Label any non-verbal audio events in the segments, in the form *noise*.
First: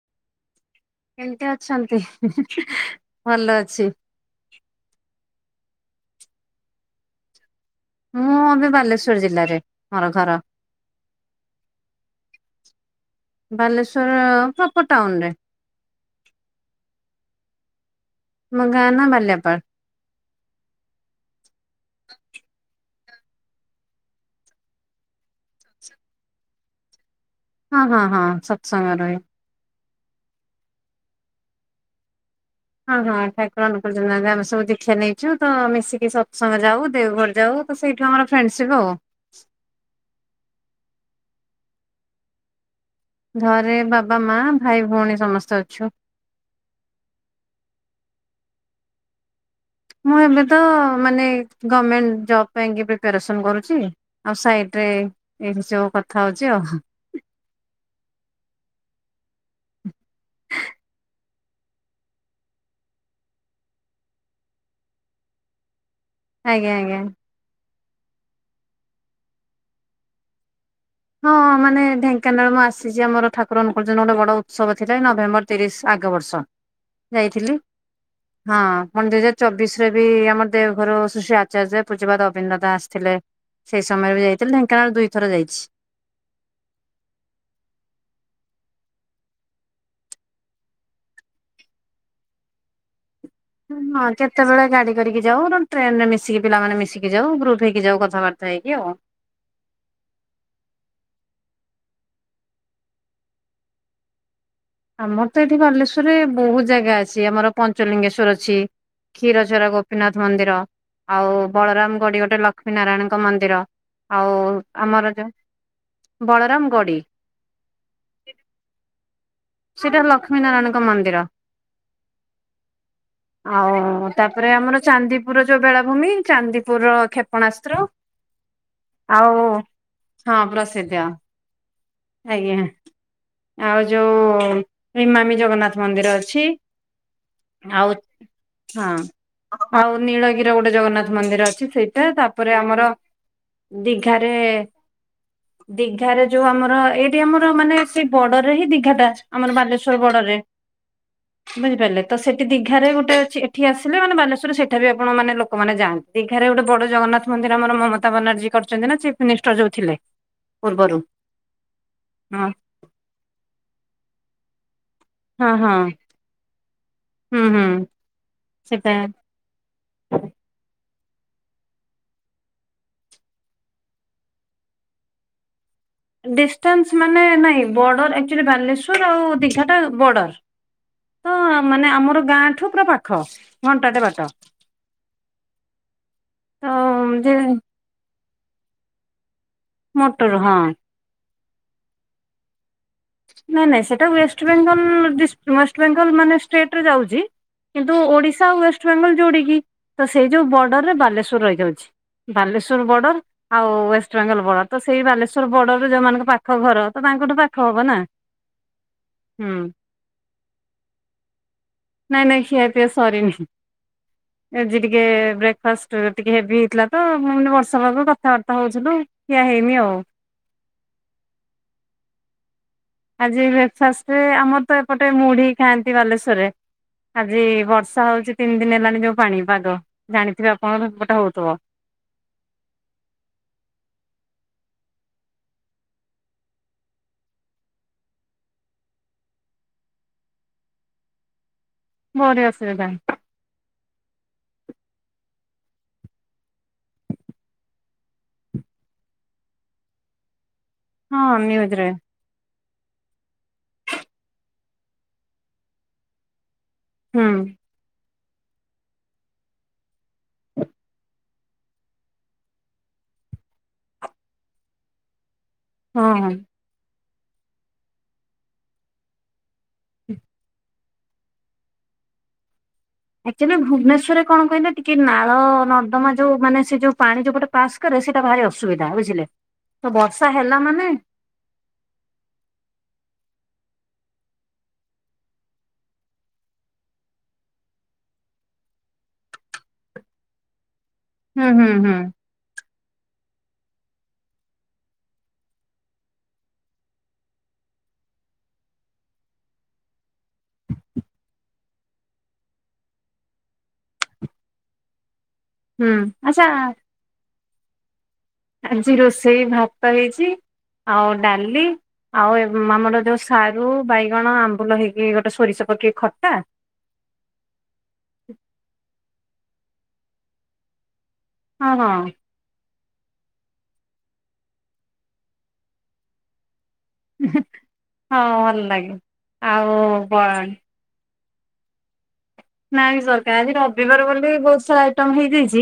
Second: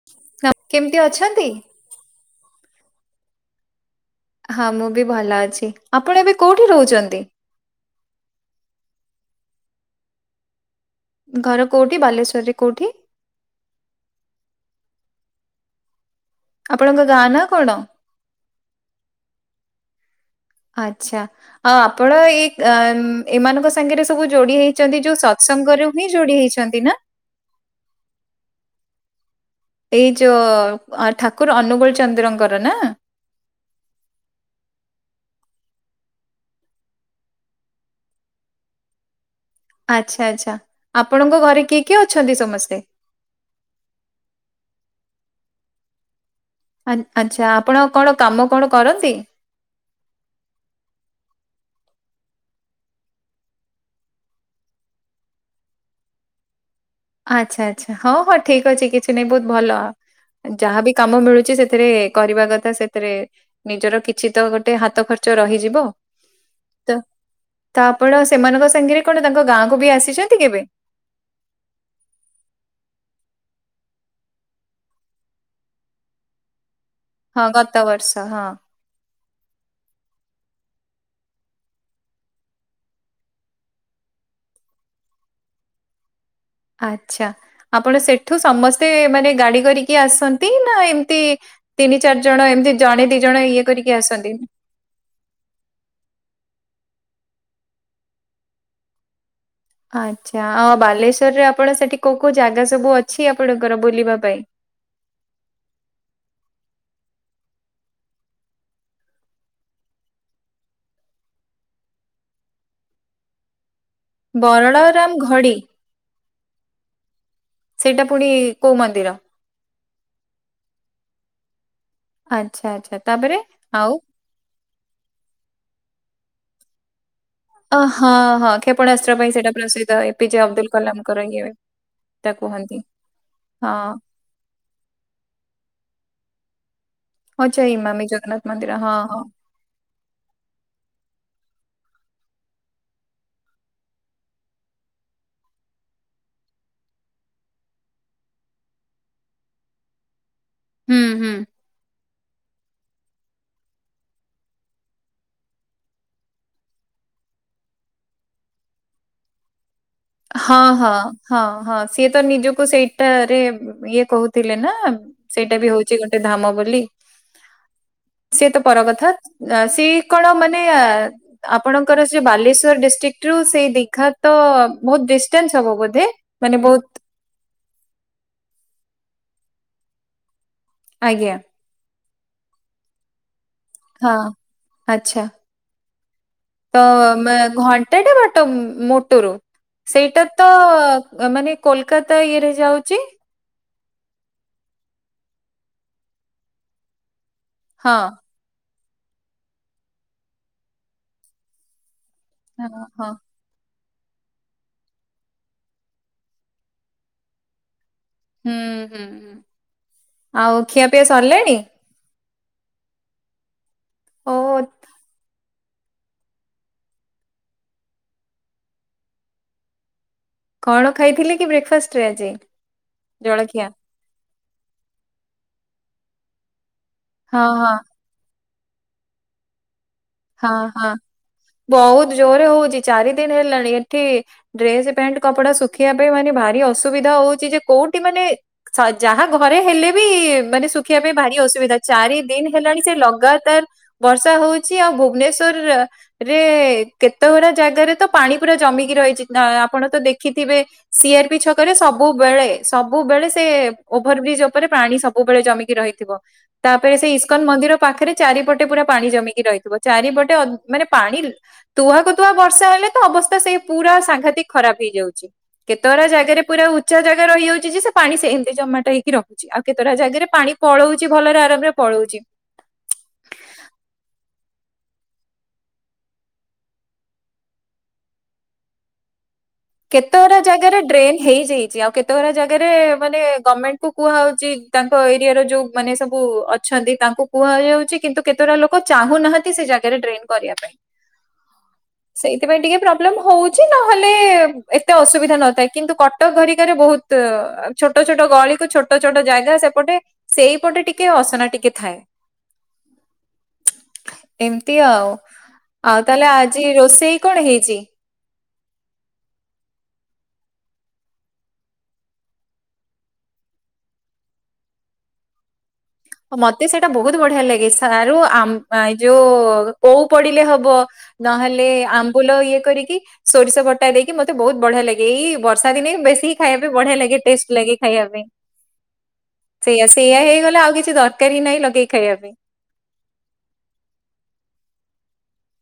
*unintelligible* କେମିତି ଅଛନ୍ତି? ଭଲ ଅଛି। ହଁ ମୁଁ ବି ଭଲ ଅଛି ଆପଣ ଏବେ କେଉଁଠି ରହୁଛନ୍ତି? ମୁଁ ଏବେ ବାଲେଶ୍ଵର ଜିଲ୍ଲାରେ ମୋର ଘର। ଘର କୋଉଠି? ବାଲେଶ୍ୱରରେ କୋଉଠି? ବାଲେଶ୍ଵର ପ୍ରପର ଟାଉନରେ। ଆପଣଙ୍କ ଗାଁ ନା କଣ? ଆମ ଗାଁ ନା ମାଲିଆପାଳ। ଆଚ୍ଛା। ଆ ଆପଣ ଏଇ ଏମାନଙ୍କ ସାଙ୍ଗରେ ସବୁ ଯୋଡି ହେଇଛନ୍ତି ଯୋଉ ସତ୍ସଙ୍ଗରୁ। ଯୋଡି ହେଇଛନ୍ତି ନା? ହଁ ହଁ ହଁ ସତ୍ସଙ୍ଗ ରେ। ଏଇ ଯୋଉ ଠାକୁର ଅନୁଗୋଳ ଚନ୍ଦ୍ରଙ୍କର ନା? ହଁ ହଁ ଠାକୁର ଅନୁକୁଳ ଆମେ ସବୁ ଦୀକ୍ଷା ନେଇଛୁ। ତ ମିଶିକି ସତ୍ସଙ୍ଗ ଯାଉ ଦେଓଗଡ ଯାଉ। ତ ସେଇଠୁ ଆମର ଫ୍ରେଣ୍ଡସିପ୍ ଆଉ। ଆଚ୍ଛା ଆଚ୍ଛା ଆପଣଙ୍କ ଘରେ କିଏ କିଏ ଅଛନ୍ତି ସମସ୍ତେ? ଘରେ ବାବା ମା ଭାଇ ଭଉଣୀ ସମସ୍ତେ ଅଛୁ। ଆଚ୍ଛା ଆପଣ କଣ କାମ କଣ କରନ୍ତି? ମୁଁ ଏବେ ତ ମାନେ ଗଭର୍ଣ୍ଣମେଣ୍ଟ ଜବ ପାଇଁକି ପ୍ରିପାରେସନ୍ କରୁଛି। ଆଉ ସାଇଡରେ ଏଇଠି ସବୁ କଥା ହଉଛି ଆଉ। ଆଚ୍ଛା ଆଚ୍ଛା ହଁ ହଁ ଠିକ ଅଛି କିଛି ନାଇଁ ବହୁତ ଭଲ। ଯାହାବି କାମ ମିଳୁଛି ସେ ସେଥିରେ କରିବା କଥା ସେଥିରେ ନିଜର କିଛି ତ ଗୋଟେ ହାତ ଖର୍ଚ୍ଚ ରହିଯିବ। ଆଜ୍ଞା ତ ଆଜ୍ଞା। ତ ଆପଣ ସେମାନଙ୍କ ସାଙ୍ଗରେ କଣ ତାଙ୍କ ଗାଁକୁ ବି ଆସିଛନ୍ତି କେବେ? ହଁ ମାନେ ଢେଙ୍କାନାଳ ମୁଁ ଆସିଛି ଆମର ଠାରଙ୍କ ଗୋଟେ ବଡ ଉତ୍ସବ ଥିଲା ନଭେମ୍ବର ତିରିଶ ଆଗ ବର୍ଷ। ହଁ ଗତ ବର୍ଷ ହଁ ମନ୍ଦିରରେ ଚବିଶରେ ବି ଆମ ଦେଓଘର ଶଶ୍ରୀ ଆଚାର୍ଯ୍ୟ ପୂଜପଦ୍ୟ ଅବିନ୍ଦତା ଆସିଥିଲେ। ସେଇ ସମୟରେ ବି ଯାଇଥିଲେ ଢେଙ୍କାନାଳ ଦୁଇଥର ଯାଇଛି। ଆଚ୍ଛା ଆପଣ ସେଠୁ ସମସ୍ତେ ମାନେ ଗାଡି କରିକି ଆସନ୍ତି ନା ଏମିତି? ତିନି ଚାରି ଜଣ ଏମିତି ଜଣେ ଦି ଜଣ ଇଏ କରିକି ହଁ ଆସନ୍ତି? କେତେବେଳେ ଗାଡି କରିକି ଯାଉ ଟ୍ରେନ ରେ ମିଶିକି ପିଲାମାନେେ ମିଶିକି ଯାଉ ଗ୍ରୁପ୍ ହେଇକି ଯାଉ କଥାବାର୍ତ୍ତା ହେଇକି ଆଉ। ଆଚ୍ଛା ଆଉ ବାଲେଶ୍ଵରରେ ଆପଣ ସେଠି କୋଉ କୋଉ ଜାଗା ସବୁ ଅଛି ଆପଣଙ୍କର ବୁଲିବା ପାଇଁ? ଆମର ତ ଏଠି ବାଲେଶ୍ଵରରେ ବହୁତ ଜାଗା ଅଛି। ଆମର ପଞ୍ଚଲିଙ୍ଗେଶ୍ଵର ଅଛି କ୍ଷୀରଚୋରା ଗୋପୀନାଥ ମନ୍ଦିର ଆଉ ବଳରାମ ଗଡି ଗୋଟେ ଲକ୍ଷ୍ମୀ ନାରାୟଣଙ୍କ ମନ୍ଦିର ଆଉ ବରଳାରାମ ଆମର ଘଡି ବଳରାମ ଗଡ଼ି ସେଇଟା ପୁଣି କୋଉ ମନ୍ଦିର? ସେଇଟା ଲକ୍ଷ୍ମୀ ନାରାୟଣଙ୍କ ମନ୍ଦିର। ଆଚ୍ଛା ଆଚ୍ଛା ତାପରେ ଆଉ? ତାପରେ ଆମର ଚାନ୍ଦିପୁର ଯୋଉ ବେଳାଭୂମି ଚାନ୍ଦିପୁରର ଖେ ଅ ହଁ ହଁ କ୍ଷେପଣାସ୍ତ୍ର ପାଇଁ ଆଉ ସେଇଟା ପ୍ରସିଦ୍ଧ ଏ ହଁ ପିଜେ ଅବଦୁଲ ପ୍ରସିଦ୍ଧ କଲାମଙ୍କର ଇଏ ତା ଆଜ୍ଞା କୁହନ୍ତି ହଁ ଆଉ ଯୋଉ ଇମାମି ଜଗନ୍ନାଥ ମନ୍ଦିର ଅଛି। ହଁ ସେଇ ଆଉ ଇମାମି ଜଗନ୍ନାଥ ମନ୍ଦିର। ହଁ, ହଁ ଆଉ ନୀଳଗିର ଗୋଟେ ଜଗନ୍ନାଥ ମନ୍ଦିର ଅଛି ସେଇଟା। ତାପରେ ଆମର ଦିଘାରେ ଦିଘାରେ ଯୋଉ ଆମର ଏଇଠି ଆମର ମାନେ ସେଇ ବଡରରେ ହିଁ ଦିଘା ଟା ଆମର ବାଲେଶ୍ଵର ବଡରରେ। ହୁଁ ହୁଁ। ବୁଝିପାରିଲେ? ତ ସେଠି ଦିଘାରେ ଗୋଟେ ଅଛି ଏଠି ଆସିଲେ ମାନେ ବାଲେଶ୍ୱର ସେଠା ବି ଆପଣ ମାନେ ଲୋକମାନେ ଯାଆନ୍ତି। ଦିଘାରେ ଗୋଟେ ବଡ ଜଗନ୍ନାଥ ମନ୍ଦିର ଆମର ମମତା ବାନାର୍ଜୀ କରିଛନ୍ତି ନା ଚିଫ୍ ମିନିଷ୍ଟର ଯୋଉ ଥିଲେ ହଁ, ପୂର୍ବରୁ ହଁ, ହଁ, ହଁ ସିଏ ତ ହଁ ନିଜକୁ ସେଇଟାରେ ଇଏ କହୁଥିଲେ ନା ହଁ ସେଇଟା ବି ହଁ ହଉଛି ଗୋଟେ ଧାମ ବୋଲି ହୁଁ ହୁଁ ସିଏ ତ ପର ସେଟା କଥା ନା ସେ କଣ ମାନେ ଆ ଆପଣଙ୍କର ସେ ବାଲେଶ୍ଵର ଡିଷ୍ଟ୍ରିକ୍ଟ ରୁ ସେଇ ଦିଘା ତ ବହୁତ ଡିଷ୍ଟଟାନ୍ସ ହବ ବୋଧେ? ମାନେ ବହୁତ ଡିଷ୍ଟାନ୍ସ ମାନେ ନାଇଁ ବର୍ଡର ଆକ୍ଚୁଆଲି ବାଲେଶ୍ଵର ଆଉ ଦିଘାଟା ବର୍ଡର ତ ଆଜ୍ଞା। ମାନେ ଆମର ଗାଁ ଠୁ ପୁରା ପାଖ। ଘଣ୍ଟାଟେ ବାଟ ହଁ ଆଚ୍ଛା। ତ ଯେ ଉମ ଘଣ୍ଟାଟା ବାଟ ମୋଟରୁ ସେଇଟା ମୋଟର ତ ହଁ ଉମ ମାନେ କୋଲକାତା ଇଏରେ ଯାଉଛି ନାଇଁ ନାଇଁ ସେଇଟା ୱେଷ୍ଟବେଙ୍ଗଲ ଦିଷ୍ଟ ୱେଷ୍ଟବେଙ୍ଗଲ ମାନେ ଷ୍ଟେଟ ରେ ଯାଉଛି ହଁ କିନ୍ତୁ ଓଡିଶା ଆଉ ୱେଷ୍ଟବେଙ୍ଗଲ ଯୋଡିକି ତ ସେଇ ଯୋଉ ବର୍ଡରରେ ବାଲେଶ୍ୱର ରହିଯାଉଛି। ହଁ ବାଲେଶ୍ୱର ହଁ ବର୍ଡର ଆଉ ୱେଷ୍ଟବେଙ୍ଗଲ ବଡ ତ ସେଇ ବାଲେଶ୍ଵର ବର୍ଡରରେ ଯୋଉମାନଙ୍କ ପାଖ ଘର, ତ ତାଙ୍କଠୁ ପାଖ ହବ ନା? ହୁଁ ହୁଁ ହୁଁ ହ ଆଉ ଖିଆପିଆ ସରିଲେଣି? ନାଇଁ ନାଇଁ ଖିଆ ପିଆ ସରିନି। ଓ ଆଜି ଟିକେ ଫାଷ୍ଟ ଟିକେ ହେଭି ହେଇଥିଲା ତ ମୁଁ କହିନି ଵର୍ଷା ପାଗକୁ କଥାବାର୍ତ୍ତା ହଉଥିଲୁ କ୍ଷୀଆ ହେଇନି ଆଉ। କଣ ଖାଇଥିଲେ କି ବ୍ରେକ ଫାଷ୍ଟ ରେ ଆଜି? ଆଜି ଜଳଖିଆ ବ୍ରେକଫାଷ୍ଟରେ ଆମର ତ ଏପଟେ ମୁଢି ଖାଆନ୍ତି ବାଲେଶ୍ୱରରେ। ହଁ ଆଜି ହଁ ବର୍ଷା ଥା ହଉଛି ତିନି ଦିନ ହେଲାଣି ଯୋଉ ପାଣି ପାଗ ହଁ ଜାଣିଥିବେ ଆପଣଙ୍କର ହଁ ହେପଟେ ହଉଥିବ। ବହୁତ ଜୋରରେ ହଉଛି ଚାରି ଦିନ ହେଲାଣି ଏଠି ଡ୍ରେସ ପ୍ୟାଣ୍ଟ କପଡା ଶୁଖିବା ପାଇଁ ମାନେ ଭାରି ଅସୁବିଧା ହଉଛି ଯେ କୋଉଠି ମାନେ ସ ଯାହା ଘରେ ହେଲେ ବି ମାନେ ଶୁଖିବା ପାଇଁ ଭାରି ଅସୁବିଧା ଚାରି ଭାରି ଦିନ ହେଲାଣି ଅସୁବିଧା ସେ ଲଗାତାର ବର୍ଷା ହଉଛି ଆଉ ଭୁବନେଶ୍ଵର ରେ କେତେ ଘରା ଜାଗାରେ ତ ପାଣି ପୁରା ଜମିକି ରହିଛି। ନ ଆପଣ ତ ଦେଖିଥିବେ? ସି ଆର ପି ହଁ ଛକ ରେ ନ୍ୟୁଜରେ ସବୁ ବେଳେ ସବୁବେଳେ ସବୁବେଳେ ସେ ଓଭର୍ ବ୍ରିଜ୍ ଓପରେ ପାଣି ସବୁବେଳେ ଜମିକି ରହିଥିବ। ତାପରେ ସେ ହୁଁ ଇସ୍କନ ମନ୍ଦିର ପାଖରେ ଚାରିପଟେ ପୁରା ପାଣି ଜମିକି ରଇ ଚାରିପଟେ ଅ ମାନେ ପାଣି ତୁହାକୁ ତୁହା ବର୍ଷା ହେଲେ ତ ଅବସ୍ଥା ସେଇ ପୁରା ସାଂଘାତିକ ଖରାପ ହେଇଯାଉଚି। କେତେଅରା ହଁ ହଁ। ଜାଗାରେ ପୁରା ଉଚ୍ଚା ଜାଗା ରହି ଯାଉଚି ଯେ ସେ ପାଣି ସେନ୍ତି ଜମାଟା ହେଇକି ର ଆଉ କେତଟା ଜାଗାରେ ପାଣି ପଳଉଚି ଭଲରେ ଆରାମରେ ପଳଉଚି। ଆକ୍ଚୁଆଲି ଭୁବନେଶ୍ୱରରେ କଣ କହିଲେ ଟିକେ ନାଳ ନରଦମା ଯୋଉ ମାନେ ସେ ଯୋଉ ପାଣି ଯଉପଟେ ପାସ୍ କରେ ସେଟା ଭାରି ଅସୁବିଧା ବୁଝିଲେ? ତ କେତେ ବର୍ଷା ଅରା ହେଲା ଜାଗାରେ ମାନେ ଡ୍ରେନ୍ ହେଇଯାଇଚି ଆଉ କେତେଅରା ଜାଗାରେ ମାନେ ଗର୍ମେଣ୍ଟ୍ କୁ କୁହାହଉଚି ତାଙ୍କ ଏରିଆର ଯୋଉ ମାନେ ସବୁ ଅ ଛନ୍ତି ତାଙ୍କୁ କୁହାହେଇଆଉଚି କିନ୍ତୁ କେତେଅରା ଲୋକ ଚାହୁଁନାହାନ୍ତି ସେ ଜାଗାରେ ଡ୍ରେନ୍ କରିବା ପାଇଁ। ହୁଁ ହୁଁ ହୁଁ। ସେଇଥିପାଇଁ ଟିକେ ପ୍ରବ୍ଲେମ୍ ହୋଉଚି ନହେଲେ ଏତେ ଅସୁବିଧା ନଥାଏ କିନ୍ତୁ କଟକ ଘରିକାରେ ବୋହୁତ ଛୋଟ ଛୋଟ ଗଳିକୁ ଛୋ ଟ ଛୋଟ ଜାଗା ସେପଟେ ସେଇପଟେ ଟିକେ ଅସନା ଟିକେ ଥାଏ। ଏମତି ଆଉ। ହୁଁ ଆଉ ତାହେଲେ ଆଚ୍ଛା ଆଜି ରୋଷେଇ କଣ ହେଇଚି? ଆଜି ରୋଷେଇ ଭାତ ହେଇଚି ଆଉ ଡାଲି ଆଉ ଏବ୍ ଆମର ଯୋଉ ସାରୁ ବାଇଗଣ ଆମ୍ବୁଲ ହେଇକି ଗୋଟେ ସୋରିଷ ପକେଇ ଖ ମତେ ସେଟା ବୋହୁତ ବଢ଼ିଆ ଲାଗେ ସାରୁ ଆମ୍ ଆ ଯୋଉ ଓଉ ପଡ଼ିଲେ ହବ। ନହେଲେ ହଁ ହଁ ଆମ୍ବୁଲ ଇଏ କରିକି। ସୋରିଷ ବଟା ଦେଇକି ମତେ ବୋହୁତ ବଢ଼ିଆ ଲାଗେ ଏଇ ବର୍ଷା ଦିନେ ବେଶୀ ଖାଇବା ପାଇଁ ବଢ଼ିଆ ଲା ଇଏ ଟେଷ୍ଟ୍ ଲାଗେ ଖାଇବା ହଁ ପାଇଁ ଭଲ ଲାଗେ ଆଉ ସେଇଆ ସେଇଆ ବ ହେଇଗଲେ ଆଉ କିଛି କି ଦରକାରୀ ନାଇଁ ଲଗେଇ ଖାଇବା ପାଇଁ। ନାଇଁ ସରକା ଆଜି ରବିବାର ବୋଲି ବୋହୁତ ସା ଆଇଟମ୍ ହେଇଯାଇଚି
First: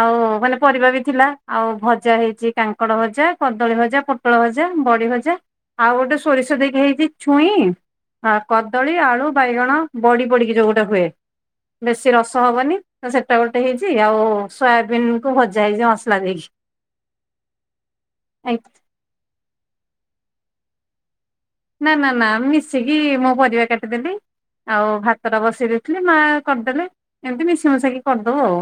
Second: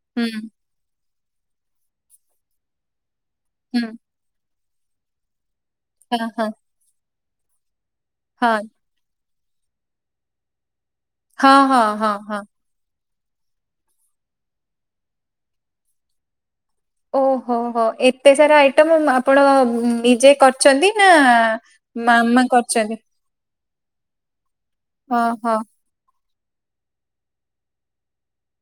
ଆଉ ହୁଁ ମାନେ ପରିବା ବି ଥିଲା ଆଉ ଭଜା ହେଇଚି କାଙ୍କଡ଼ ଭଜା କଦଳୀ ହୁଁ ଭଜା ପୋ ଅଳ ଭଜା ବଡ଼ି ଭଜା ଆଉ ଗୋଟେ ହଁ ହଁ ସୋରିଷ ଦେଇକି ହେଇଚି ଛୁଇଁ ଆ ହଁ କଦଳୀ ଆଳୁ ବାଇଗଣ ବଡ଼ି ପଡି଼କି ଯୋଉ ଗୋଟେ ହୁଏ ହଁ ହଁ ହଁ ବେଶୀ ହଁ। ରସ ହବନି। ତ ସେଟା ଗୋଟେ ହେଇଚି ଆଉ ସୋୟାବିିନ୍ କୁ ଭଜା ହେଇଚି ଅସଲା ଦେଇକି। ଓହୋ ହୋ ଏତେ ସାରା ଆଇଟମ୍ ଆପଣ ନିଜେ କରିଛନ୍ତି ନାଁ ନାଁ ନାଁ ନାଁ ମିଶିକି ମୁଁ ପରିବା କାଟିଦେଲି ଆଉ ଭାତଟା ଓହୋ ବସେଇ ଦେ ଥିଲି ମା କରିଦେଲେ ଏମିତି ମିଶି ମୁଶାକି କରିଦୋଉ ଆଉ।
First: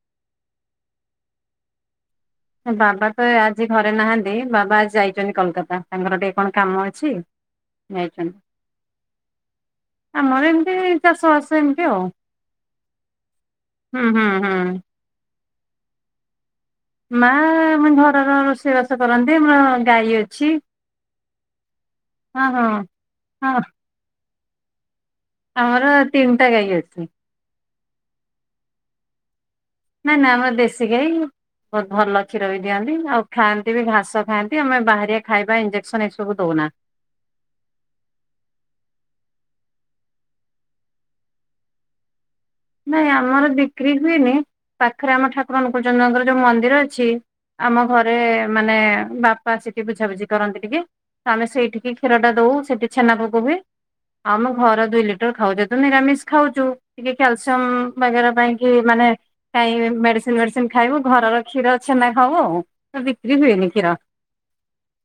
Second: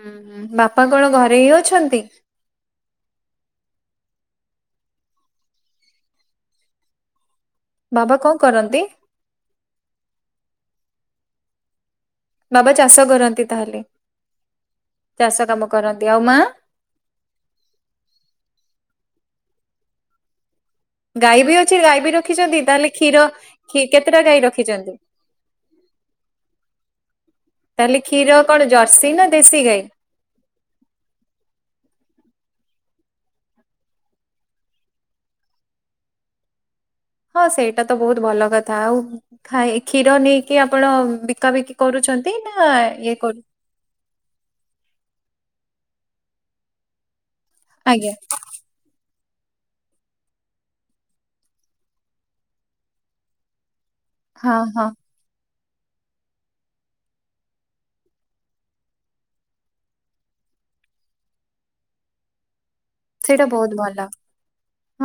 ହୁଁ ହୁଁ ବାପା କଣ ଘରେ ହିଁ ଅଛନ୍ତି? ଅଁ ବାବା ତ ଆଜି ଘରେ ନାହାନ୍ତି ବାବା ଆଜି ଯାଇଚନ୍ତି କଲକାତା ତାଙ୍କର ଟିଏ କଣ କାମ ଅଛି। ବାବା କଣ କରନ୍ତି? ଯାଇଛନ୍ତି। ଆମର ଏମତି ଚାଷବାସ ଏମତି ଆଉ। ବାବା ଚାଷ କରନ୍ତି ତାହେଲେ ହୁଁ ହୁଁ ହୁଁ। ଚାଷ କାମ କରନ୍ତି ଆଉ ମା? ମା ଆମ ଘରର ରୋଷେଇବାସ କରନ୍ତି ଆମର ଗାଈ ଅଛି। ଗାଈ ବି ଅଛି ଗାଈ ବି ହଁ ରଖିଛନ୍ତି ହଁ ତାହେଲେ କ୍ଷୀର ହଁ। କ୍ଷୀ କେତେଟା ଗାଈ ରଖିଚନ୍ତି? ଆମର ତିନଟା ଗାଈ ଅଛି। ତାହେଲେ କ୍ଷୀର କଣ ଜର୍ସି ନାଁ ଦେଶୀ ଗାଈ? ନାଁ ନାଁ ଆମର ଦେଶୀ ଗାଈ। ବହୁତ୍ ଭଲ କ୍ଷୀର ବି ଦିଅନ୍ତି ଆଉ ଖାଆନ୍ତି ବି ଘାସ ଖାଆନ୍ତି ଆମେ ବାହାରିଆ ଖାଇବା ଇଞ୍ଜେକ୍ସନ୍ ଏସବୁ ଦୋଉନା। ହଁ ସେଇଟା ତ ବୋହୁତ ଭଲ କଥା ଆଉ ଖାଇ କ୍ଷୀର ନେଇକି ଆପଣ ବିକାବିକି କରୁଚନ୍ତ୍ ନାଇଁ ଆମର ବିକ୍ରି ହୁଏନି ପାଖରେ ଆମ ଠାକୁର ଅନୁକୁଳଚନ୍ଦ୍ରଙ୍କର ଯୋଉ ମନ୍ଦିର ଅଛି ଆମ ଆଜ୍ଞା ଘରେ ମାନେ ବାପା ସେଠି ବୁଝାବୁଝି କରନ୍ତି ଟିକେ। ତ ଆମେ ସେଇଠିକି କ୍ଷୀରଟା ଦୋଉ ସେଠି ଛେନା ଭୋଗ ହୁଏ। ଆମ ହଁ ଘର ହଁ ଦୁଇ ଲିଟର ଖାଉ ଯେହେତୁ ନିରାମିଷ୍ ଖାଉଚୁ। କ୍ୟାଲସିୟମ୍ ବାଗେରା ପାଇଁ କି ମାନେ କାଇଁ ମେଡ଼ିସିନ୍ ଏଡି଼ସିନ ଖାଇବୁ ଘରର କ୍ଷୀର ଛେନା ଖାଉ ଆଉ। ତ ବିକ୍ରି ସେଇଟା ହୁଏନି ବହୁତ କ୍ଷୀର। ଭଲ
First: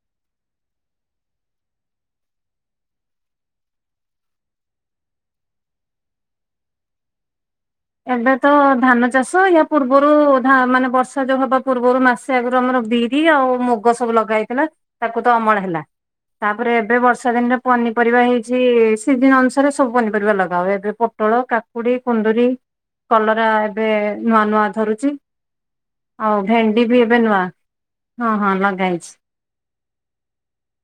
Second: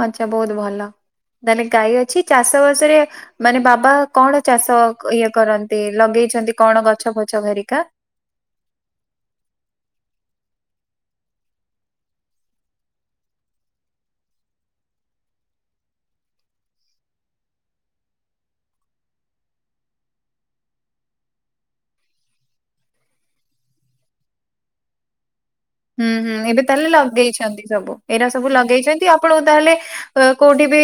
ଆଚ୍ଛା ବହୁତ ଭଲ। ଡାଲେ ଗାଈ ଅଛି ଚାଷବାସରେ ମାନେ ବାବା କଣ ଚାଷ ଇଏ କରନ୍ତି ଲଗେଇଛନ୍ତି କଣ ଗଛ ଫଛ ହେରିକା? ଏବେ ତ ଧାନ ଚାଷ ୟ ପୂର୍ବରୁ ମାନେ ବର୍ଷା ଯୋଉଁ ହବା ପୂର୍ବରୁ ମାସ ଆଗରୁ ଆମର ବିରି ଆଉ ମୁଗ ସବୁ ଲଗା ହେଇଥିଲା ତାକୁ ତ ଅମଳ ହେଲା। ତାପରେ ଏବେ ବର୍ଷା ଦିନରେ ପନିପରିବା ହେଇଛି ସିଜିନି ଅନୁସାରେ ସବୁ ପନିପରିବା ଲଗା ହୁଏ ଏବେ ପୋଟଳ କାକୁଡି କୁନ୍ଦୁରି କଲରା ଏବେ ନୂଆ ନୂଆ ଧରୁଚି। ହୁଁ ହୁଁ ଏବେ ତାହେଲେ ନୂଆ ଲଗେଇଛନ୍ତି ସବୁ ଏଇଟା ହଁ ସବୁ ହଁ ଲଗା ହେଇଛି। ଲଗେଇଛନ୍ତି ଆପଣଙ୍କୁ ତାହେଲେ ହ କୋଉଁଠି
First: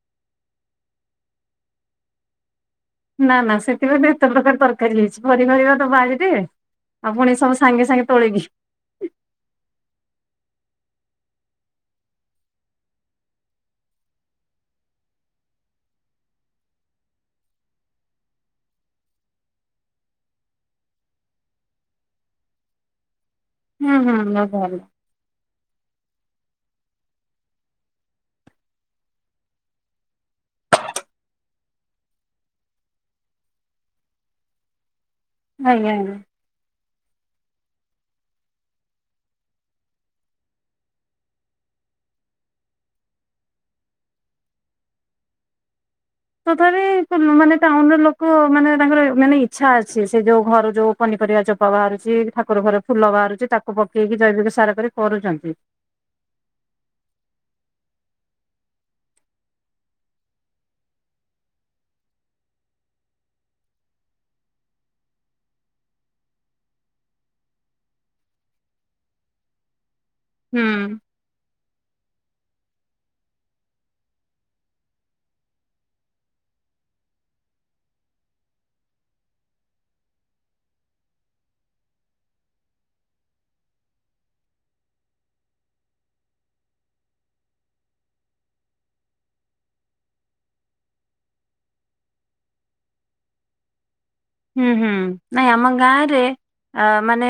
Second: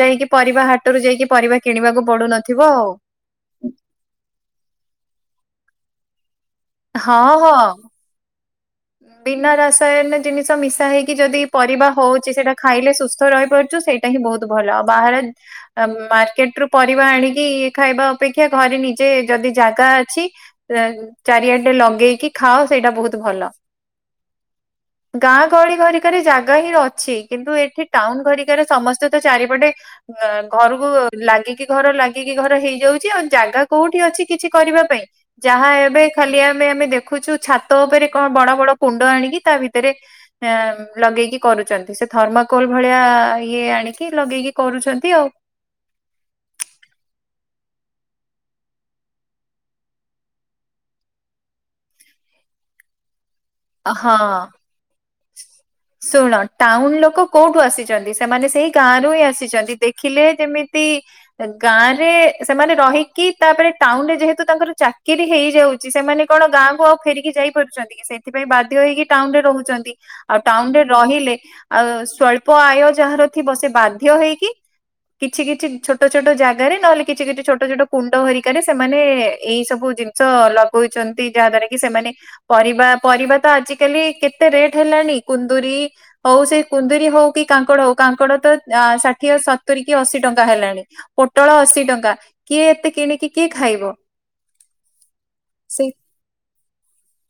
ଯାଇକି ପରିବା ହାଟରୁ ଯାଇକି ପରିବା କିଣିବାକୁ ପଡୁନଥିବ ଆଉ। ନା ନା ସେଥିପାଇଁ ତ ଏତେ ପ୍ରକାର ତରକାରୀ ହେଇଛି ପନିପରିବା ତ ବାରିରେ ଆଉ ହଁ ପୁଣି ହଁ। ସବୁ ସାଙ୍ଗେ ସାଙ୍ଗେ ତୋଳିକି। ବିନା ରାସାୟନ ଜିନିଷ ମିଶା ହେଇକି ଯଦି ପରିବା ହଉଛି ସେଇଟା ଖାଇଲେ ସୁସ୍ଥ ରହିପାରୁଛୁ ସେଇ ଟା ହିଁ ବହୁତ ଭଲ ଆଉ ବାହାରେ ମାର୍କେଟ ରୁ ପରିବା ଆଣିକି ଇ ଖାଇବା ଅପେକ୍ଷା ଘରେ ନିଜେ ଯଦି ଜାଗା ଅଛି ଚାରିଆଡେ ଲଗେଇକି ଖାଅ ସେଇଟା ବହୁତ ଭଲ। ହୁଁ ହୁଁ ଲଗା ଗାଁ ଗହଳି ଘରିକାରେ ଜାଗା ହିଁ ଅଛି କିନ୍ତୁ ଏଠି ଟାଉନ ଘରିକାରେ ସମସ୍ତେ ତ ଚାରିପଟେ ଅ ଘରକୁ ଲାଗିକି ଘର ଲାଗିକି ଘର ହେଇଯାଉଛି ଆଉ ଜାଗା କୋଉଁଠି ଅଛି କିଛି କରିବା ପାଇଁ। ଯାହା ଆଜ୍ଞା ଏବେ ଆଜ୍ଞା ଖାଲି ଆମେ ଆମେ ଦେଖୁଛୁ ଛାତ ଉପରେ କଣ ବଡ଼ ବଡ଼ କୁଣ୍ଡ ଆଣିକି ତା ଭିତରେ ଲଗେଇକି କରୁଛନ୍ତି ସେ ଥର୍ମାକୋଲ ଭଳିଆ ଇଏ ଆଣିକି ଲଗେଇକି କରୁଛନ୍ତି ଆଉ ତଥାପି ମାନେ ଟାଉନ ର ଲୋକ ମାନେ ତାଙ୍କର ମାନେ ଇଚ୍ଛା ଅଛି ସେ ଯୋଉଁ ଘର ଯୋଉଁ ପନିପରିବା ଚୋପା ବାହାରୁଛି ଠାକୁର ଘରେ ଫୁଲ ବାହାରୁଛି ତାକୁ ପକେଇକି ହଁ। ଜୈବିକ ସାର କରି କରୁଛନ୍ତି। ଶୁଣ ଟାଉନ ଲୋକ କୋଉଁଠୁ ଆସିଛନ୍ତି ସେମାନେ ସେଇ ଗାଁ ର ହିଁ ଆସିଛନ୍ତି ଦେଖିଲେ ଯେମିତି ଗାଁ ରେ ସେମାନେ ରହିକି ତାପରେ ଟାଉନ ରେ ଯେହେତୁ ତାଙ୍କର ଚାକିରି ହେଇଯାଉ ସେମାନେ କଣ ଗାଁକୁ ଆଉ ଫେରିକି ଯାଇପାରୁଛନ୍ତି କି ସେଠ ସେଥିପାଇଁ ବାଧ୍ୟ ହେଇକି ଟାଉନରେ ରହୁଛନ୍ତି ଆଉ ଟାଉନରେ ହୁଁ ରହିଲେ ଆଉ ସ୍ଵଳ୍ପ ଆୟ ଯାହାର ଥିବ ସେ ବାଧ୍ୟ ହେଇକି କିଛି କିଛି ଛୋଟ ଛୋଟ ଜାଗାରେ ନହେଲେ କିଛି କିଛି ଛୋଟ ଛୋଟ କୁଣ୍ଡ ହେରକାରେ ସେମାନେ ଏଇ ସବୁ ଲଗଉଛନ୍ତି ଯାହା ଦ୍ଵାରା କି ସେମାନେ ପରିବା ପରିବା ତ ଆଜିକାଲି କେତେ ରେଟ ହେଲାଣି କୁନ୍ଦୁରି ହଉ ସେ କୁନ୍ଦୁରି ହଉ କି କାଙ୍କଡ ହଉ କାଙ୍କଡ ତ ଷାଠିଏ ସତୁରି କି ଅଶୀ ଟଙ୍କା ହେଲାଣି। ପୋଟଳ ଅଶି ଟଙ୍କା କିଏ ଏତେ କିଣିକି କିଏ ଖାଇବ। ହୁଁ ହୁଁ ନାଇଁ ଆମ ସେଇ ଗାଁ ରେ ମାନେ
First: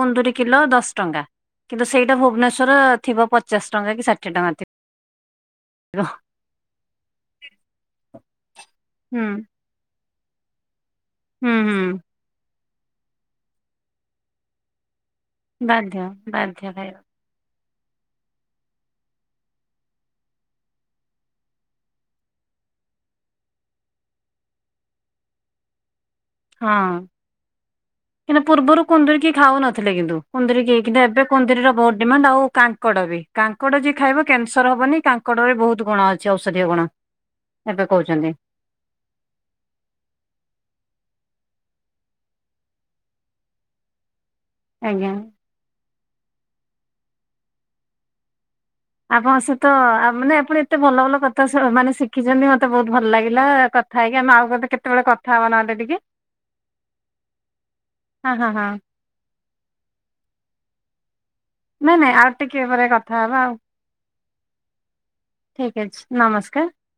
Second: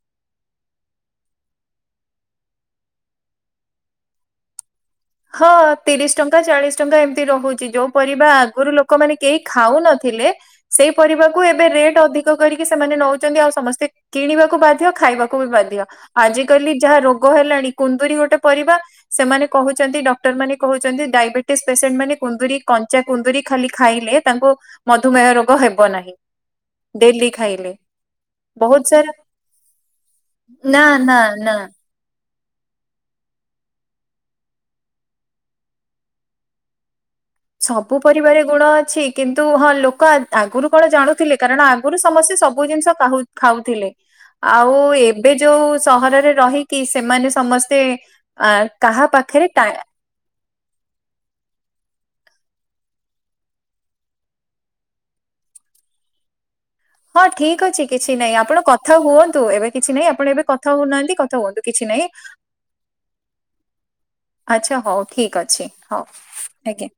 କୁନ୍ଦୁରି କିଲୋ ଦଶ ଟଙ୍କା। କିନ୍ତୁ ସେଇଟା ଭୁବନେଶ୍ୱର ଥିବ ପଚାଶ ଟଙ୍କା କି ଷାଠିଏ ଟଙ୍କା ଥିବ। ହଁ ତିରିଶ ଟଙ୍କା ଚାଳିଶ ଟଙ୍କା ଏମିତି ରହୁଛି ଯୋଉଁ ପରିବା ଆଗରୁ ଲୋକମାନେ ହୁଁ। କେହି ଖାଉନଥିଲେ ସେଇ ପରିବାକୁ ହୁଁ ଏବେ ହୁଁ ରେଟ୍ ଅଧିକ କରିକି ସେମାନେ ନଉଛନ୍ତି ଆଉ ସମସ୍ତେ କିଣିବାକୁ ବାଧ୍ୟ ଖାଇବାକୁ ବାଧ୍ୟ ବାଧ୍ୟ ଆଜିିକାଲି ଖାଇବା ଯାହା ରୋଗ ହେଲାଣି କୁନ୍ଦୁରି ଗୋଟେ ପରିବା ସେମାନେ କହୁ ଡଟର ମାନେ କହୁଛନ୍ତି ଡାଇବେଟିସ ପେସେଣ୍ଟ ମାନେ କୁନ୍ଦୁରି କଞ୍ଚା କୁନ୍ଦୁରି ଖାଲି ଖାଇଲେ ତାଙ୍କୁ ମଧୁମେହ ରୋଗ ହେବ ନାହିଁ ହଁ ଡେଲି ଖାଇଲେ। କିନ୍ତୁ ପୂର୍ବରୁ ବହୁତ ସାରା କୁନ୍ଦୁରି କିଏ ଖାଉନଥିଲେ କିନ୍ତୁ କୁନ୍ଦୁରୀ ନା କିନ୍ତୁ ନା ଏବେ ନା କୁନ୍ଦୁରୀର ବହୁତ ଡିମାଣ୍ଡ ଆଉ କା କାଙ୍କଡ଼ ବି କାଙ୍କଡ଼ ଯିଏ ଖାଇବ କ୍ୟାନସର ହବନି କାଙ୍କଡରେ ବହୁତ ଗୁଣ ଅଛି ଔଷଧୀୟ ଗୁଣ। ଏବେ ସବୁ କହୁଛନ୍ତି ପରିବା ରେ ଗୁଣ ଅଛି। କିନ୍ତୁ ହଁ ଲୋକ ଆଗରୁ କଣ ଜାଣୁଥିଲେ କାରଣ ଆଗରୁ ସମସ୍ତେ ସବୁ ଜିନିଷ କ ଖାଉଥିଲେ। ଆଉ ଆଜ୍ଞା। ଏବେ ଯୋଉଁ ସହରରେ ରହିକି ସେମାନେ ସମସ୍ତେ ଆ କାହା ଆପଣଙ୍କ ପାଖରେ ସହିତ ଟା ମାନେ ଆପଣ ଏ ମତେ ଭଲ ଭଲ କଥା ମାନେ ଶିଖିଛନ୍ତି ମତେ ବହୁତ ଭଲ ଲାଗିଲା କଥା ହେଇକି ଆମେ ଆଉ କ କେତେବେଳେ କଥା ତା ନା ଟିକେ ହଁ ଠିକ ଅଛି କିଛି ହଁ ନାହିଁ ହଁ ଆପଣ ହଁ କଥା ହୁଅନ୍ତୁ ଏବେ କିଛି ନାଇଁ ଆପଣ ଏବେ କଥା ହଉନାହାନ୍ତି କଥା ହୁଅନ୍ତୁ। କିଛି ନା ନା ଆଉ ଟିକେ ପରେ କଥା ହବା ଆଉ। ଆଛା ହଉ ଠିକ ଅଛି ହଉ ଆଜ୍ଞା।